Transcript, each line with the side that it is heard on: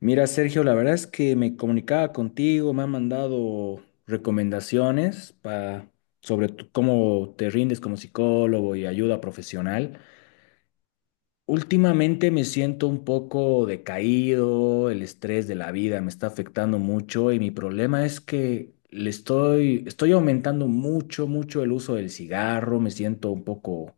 left: Mira, Sergio, la verdad es que me comunicaba contigo, me han mandado recomendaciones pa- sobre tu- cómo te rindes como psicólogo y ayuda profesional. Últimamente me siento un poco decaído, el estrés de la vida me está afectando mucho y mi problema es que le estoy aumentando mucho el uso del cigarro, me siento un poco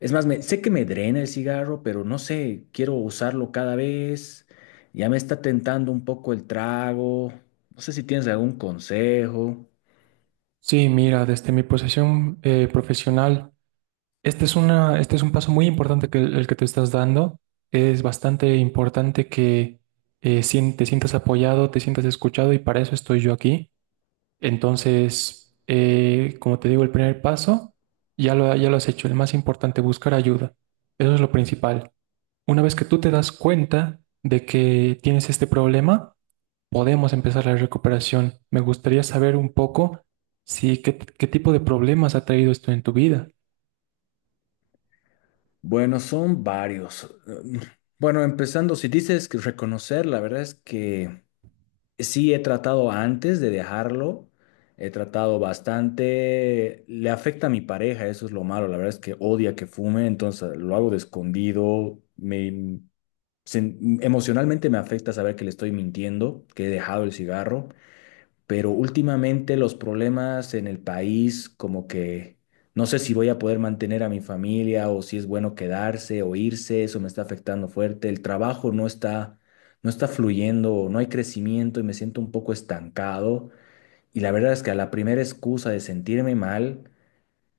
left: es más, me- sé que me drena el cigarro, pero no sé, quiero usarlo cada vez. Ya me está tentando un poco el trago. No sé si tienes algún consejo.
right: Sí, mira, desde mi posición profesional, este es un paso muy importante que te estás dando. Es bastante importante que te sientas apoyado, te sientas escuchado y para eso estoy yo aquí. Entonces, como te digo, el primer paso ya lo has hecho. El más importante, buscar ayuda. Eso es lo principal. Una vez que tú te das cuenta de que tienes este problema, podemos empezar la recuperación. Me gustaría saber un poco si qué tipo de problemas ha traído esto en tu vida.
left: Bueno, son varios. Mm, bueno, empezando, si dices que reconocer, la verdad es que sí he tratado antes de dejarlo. He tratado bastante. Le afecta a mi pareja, eso es lo malo. La verdad es que odia que fume, entonces lo hago de escondido. Me, sen- emocionalmente me afecta saber que le estoy mintiendo, que he dejado el cigarro, pero últimamente los problemas en el país, como que no sé si voy a poder mantener a mi familia o si es bueno quedarse o irse, eso me está afectando fuerte. El trabajo no está, no está fluyendo, no hay crecimiento y me siento un poco estancado. Y la verdad es que a la primera excusa de sentirme mal,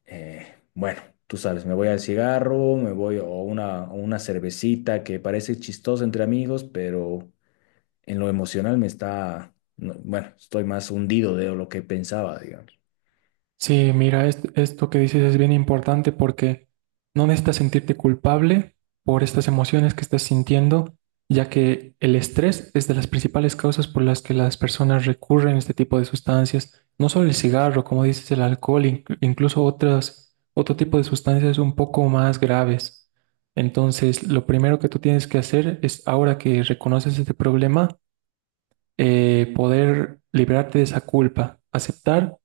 left: bueno, tú sabes, me voy al cigarro, me voy a una, o una cervecita que parece chistosa entre amigos, pero en lo emocional me está, no, bueno, estoy más hundido de lo que pensaba, digamos.
right: Sí, mira, esto que dices es bien importante porque no necesitas sentirte culpable por estas emociones que estás sintiendo, ya que el estrés es de las principales causas por las que las personas recurren a este tipo de sustancias. No solo el cigarro, como dices, el alcohol, incluso otro tipo de sustancias un poco más graves. Entonces, lo primero que tú tienes que hacer es, ahora que reconoces este problema, poder liberarte de esa culpa, aceptar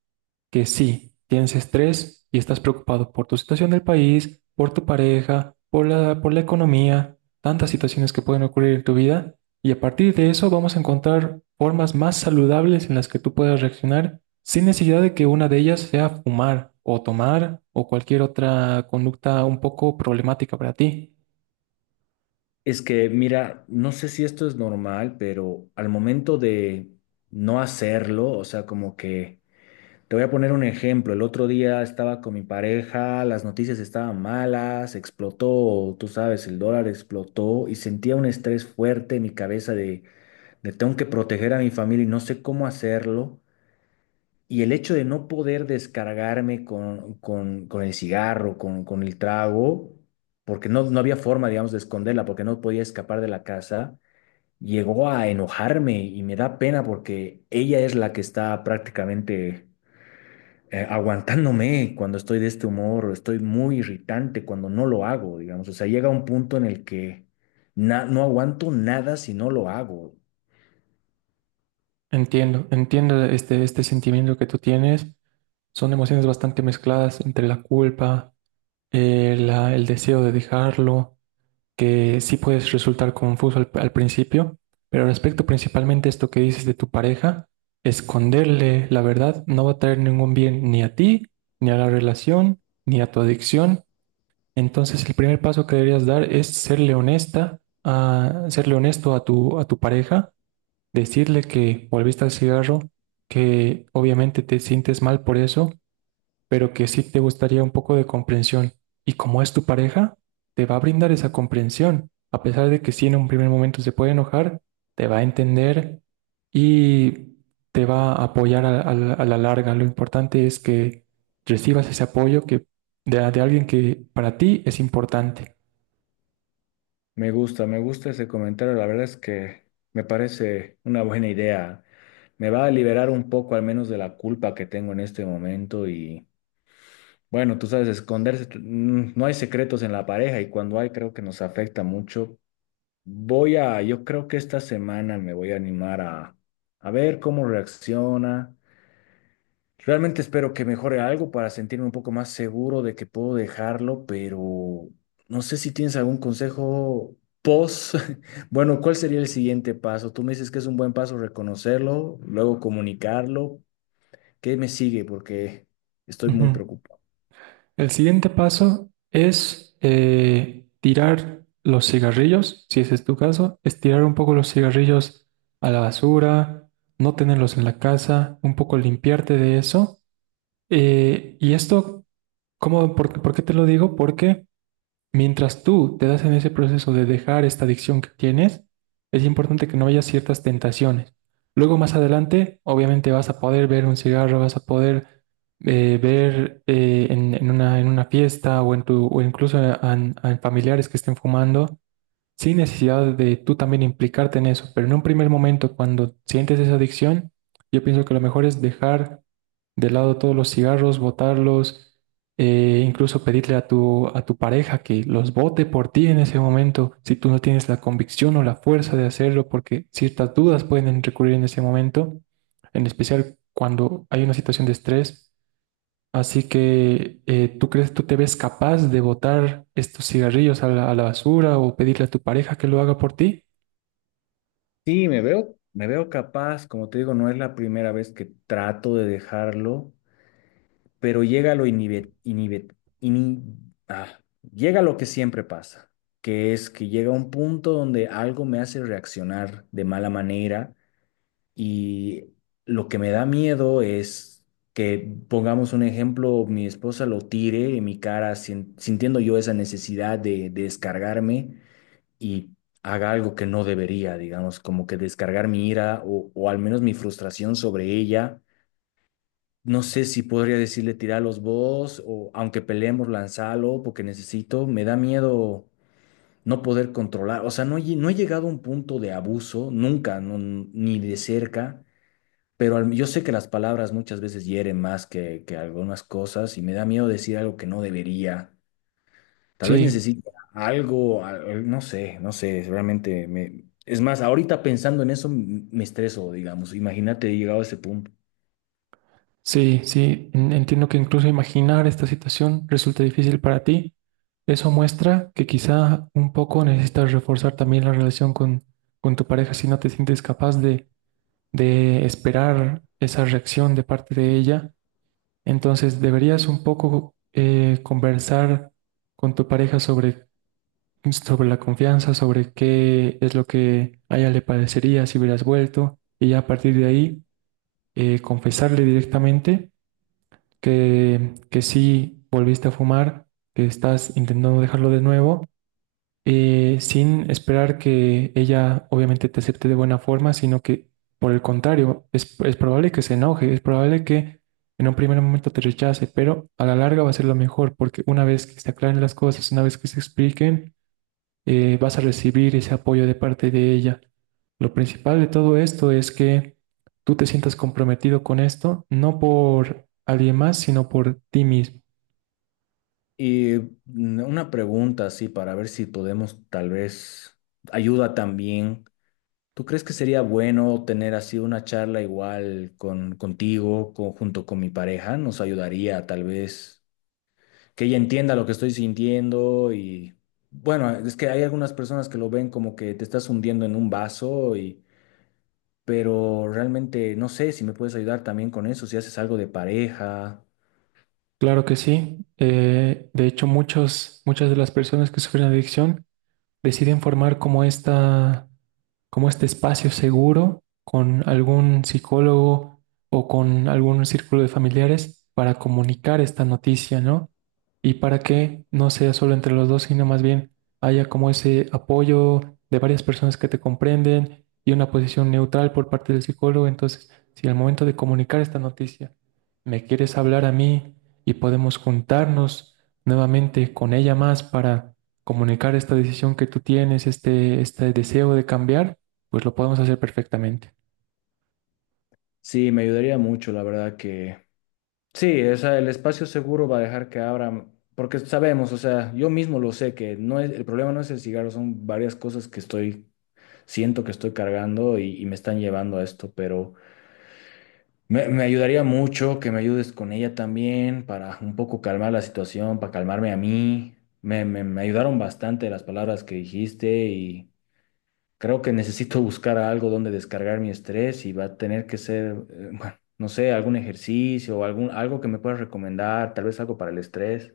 right: que sí, tienes estrés y estás preocupado por tu situación del país, por tu pareja, por la economía, tantas situaciones que pueden ocurrir en tu vida. Y a partir de eso vamos a encontrar formas más saludables en las que tú puedas reaccionar sin necesidad de que una de ellas sea fumar o tomar o cualquier otra conducta un poco problemática para ti.
left: Es que, mira, no sé si esto es normal, pero al momento de no hacerlo, o sea, como que, te voy a poner un ejemplo, el otro día estaba con mi pareja, las noticias estaban malas, explotó, tú sabes, el dólar explotó y sentía un estrés fuerte en mi cabeza de tengo que proteger a mi familia y no sé cómo hacerlo. Y el hecho de no poder descargarme con el cigarro, con el trago, porque no había forma, digamos, de esconderla, porque no podía escapar de la casa, llegó a enojarme y me da pena porque ella es la que está prácticamente aguantándome cuando estoy de este humor, estoy muy irritante cuando no lo hago, digamos. O sea, llega un punto en el que na- no aguanto nada si no lo hago.
right: Entiendo, entiendo este sentimiento que tú tienes. Son emociones bastante mezcladas entre la culpa, el deseo de dejarlo, que sí puedes resultar confuso al principio, pero respecto principalmente a esto que dices de tu pareja, esconderle la verdad no va a traer ningún bien ni a ti, ni a la relación, ni a tu adicción. Entonces el primer paso que deberías dar es serle honesto a a tu pareja. Decirle que volviste al cigarro, que obviamente te sientes mal por eso, pero que sí te gustaría un poco de comprensión. Y como es tu pareja, te va a brindar esa comprensión. A pesar de que sí en un primer momento se puede enojar, te va a entender y te va a apoyar a la larga. Lo importante es que recibas ese apoyo de alguien que para ti es importante.
left: Me gusta ese comentario. La verdad es que me parece una buena idea. Me va a liberar un poco al menos de la culpa que tengo en este momento y bueno, tú sabes, esconderse, t- no hay secretos en la pareja y cuando hay creo que nos afecta mucho. Voy a, yo creo que esta semana me voy a animar a ver cómo reacciona. Realmente espero que mejore algo para sentirme un poco más seguro de que puedo dejarlo, pero no sé si tienes algún consejo post. Bueno, ¿cuál sería el siguiente paso? Tú me dices que es un buen paso reconocerlo, luego comunicarlo. ¿Qué me sigue? Porque estoy muy
right: Ujú.
left: preocupado.
right: El siguiente paso es tirar los cigarrillos, si ese es tu caso, es tirar un poco los cigarrillos a la basura, no tenerlos en la casa, un poco limpiarte de eso. Y esto, ¿cómo, por qué te lo digo? Porque mientras tú te das en ese proceso de dejar esta adicción que tienes, es importante que no haya ciertas tentaciones. Luego más adelante, obviamente vas a poder ver un cigarro, vas a poder ver en una fiesta o incluso en familiares que estén fumando sin necesidad de tú también implicarte en eso, pero en un primer momento cuando sientes esa adicción, yo pienso que lo mejor es dejar de lado todos los cigarros, botarlos, incluso pedirle a a tu pareja que los bote por ti en ese momento, si tú no tienes la convicción o la fuerza de hacerlo, porque ciertas dudas pueden recurrir en ese momento, en especial cuando hay una situación de estrés. Así que, ¿tú tú te ves capaz de botar estos cigarrillos a a la basura o pedirle a tu pareja que lo haga por ti?
left: Sí, me veo capaz. Como te digo, no es la primera vez que trato de dejarlo. Pero llega lo inhibe- inhibe- ini- ah, llega lo que siempre pasa, que es que llega un punto donde algo me hace reaccionar de mala manera y lo que me da miedo es que, pongamos un ejemplo, mi esposa lo tire en mi cara sin- sintiendo yo esa necesidad de descargarme y haga algo que no debería, digamos, como que descargar mi ira o al menos mi frustración sobre ella. No sé si podría decirle: tiralos vos, o aunque peleemos, lanzalo porque necesito. Me da miedo no poder controlar. O sea, no, he lle- no he llegado a un punto de abuso, nunca, no- ni de cerca. Pero al- yo sé que las palabras muchas veces hieren más que algunas cosas y me da miedo decir algo que no debería. Tal vez
right: Sí,
left: necesito algo, al- no sé, no sé, realmente me... Es más, ahorita pensando en eso m- me estreso, digamos. Imagínate, he llegado a ese punto.
right: sí, sí. Entiendo que incluso imaginar esta situación resulta difícil para ti. Eso muestra que quizá un poco necesitas reforzar también la relación con tu pareja si no te sientes capaz de esperar esa reacción de parte de ella. Entonces deberías un poco conversar con tu pareja sobre sobre la confianza, sobre qué es lo que a ella le parecería si hubieras vuelto, y ya a partir de ahí confesarle directamente que sí volviste a fumar, que estás intentando dejarlo de nuevo, sin esperar que ella obviamente te acepte de buena forma, sino que por el contrario, es probable que se enoje, es probable que en un primer momento te rechace, pero a la larga va a ser lo mejor, porque una vez que se aclaren las cosas, una vez que se expliquen, vas a recibir ese apoyo de parte de ella. Lo principal de todo esto es que tú te sientas comprometido con esto, no por alguien más, sino por ti mismo.
left: Y una pregunta así para ver si podemos tal vez ayuda también. ¿Tú crees que sería bueno tener así una charla igual con contigo, con- junto con mi pareja? Nos ayudaría tal vez que ella entienda lo que estoy sintiendo y bueno, es que hay algunas personas que lo ven como que te estás hundiendo en un vaso y pero realmente no sé si me puedes ayudar también con eso, si haces algo de pareja.
right: Claro que sí. De hecho, muchas de las personas que sufren adicción deciden formar como como este espacio seguro con algún psicólogo o con algún círculo de familiares para comunicar esta noticia, ¿no? Y para que no sea solo entre los dos, sino más bien haya como ese apoyo de varias personas que te comprenden y una posición neutral por parte del psicólogo. Entonces, si al momento de comunicar esta noticia me quieres hablar a mí y podemos juntarnos nuevamente con ella más para comunicar esta decisión que tú tienes, este deseo de cambiar, pues lo podemos hacer perfectamente.
left: Sí, me ayudaría mucho, la verdad que sí. O sea, el espacio seguro va a dejar que abran, porque sabemos, o sea, yo mismo lo sé que no es, el problema no es el cigarro, son varias cosas que estoy, siento que estoy cargando y me están llevando a esto, pero me ayudaría mucho que me ayudes con ella también para un poco calmar la situación, para calmarme a mí. Me ayudaron bastante las palabras que dijiste. Creo que necesito buscar algo donde descargar mi estrés y va a tener que ser, bueno, no sé, algún ejercicio o algún, algo que me puedas recomendar, tal vez algo para el estrés.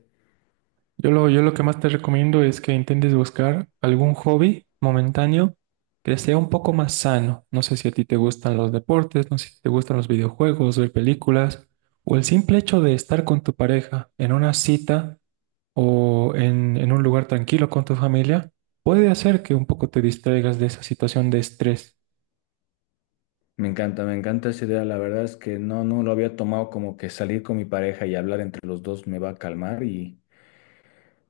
right: Yo lo que más te recomiendo es que intentes buscar algún hobby momentáneo que sea un poco más sano. No sé si a ti te gustan los deportes, no sé si te gustan los videojuegos, ver películas, o el simple hecho de estar con tu pareja en una cita o en un lugar tranquilo con tu familia, puede hacer que un poco te distraigas de esa situación de estrés.
left: Me encanta esa idea. La verdad es que no, no lo había tomado como que salir con mi pareja y hablar entre los dos me va a calmar.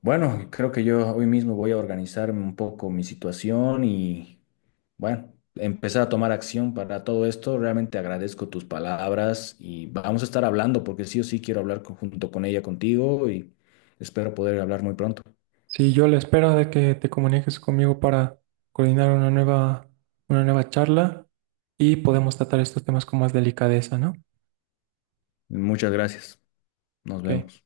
left: Bueno, creo que yo hoy mismo voy a organizarme un poco mi situación y, bueno, empezar a tomar acción para todo esto. Realmente agradezco tus palabras y vamos a estar hablando porque sí o sí quiero hablar con- junto con ella contigo y espero poder hablar muy pronto.
right: Sí, yo a la espera de que te comuniques conmigo para coordinar una nueva charla y podemos tratar estos temas con más delicadeza, ¿no?
left: Muchas gracias. Nos
right: Ok.
left: vemos.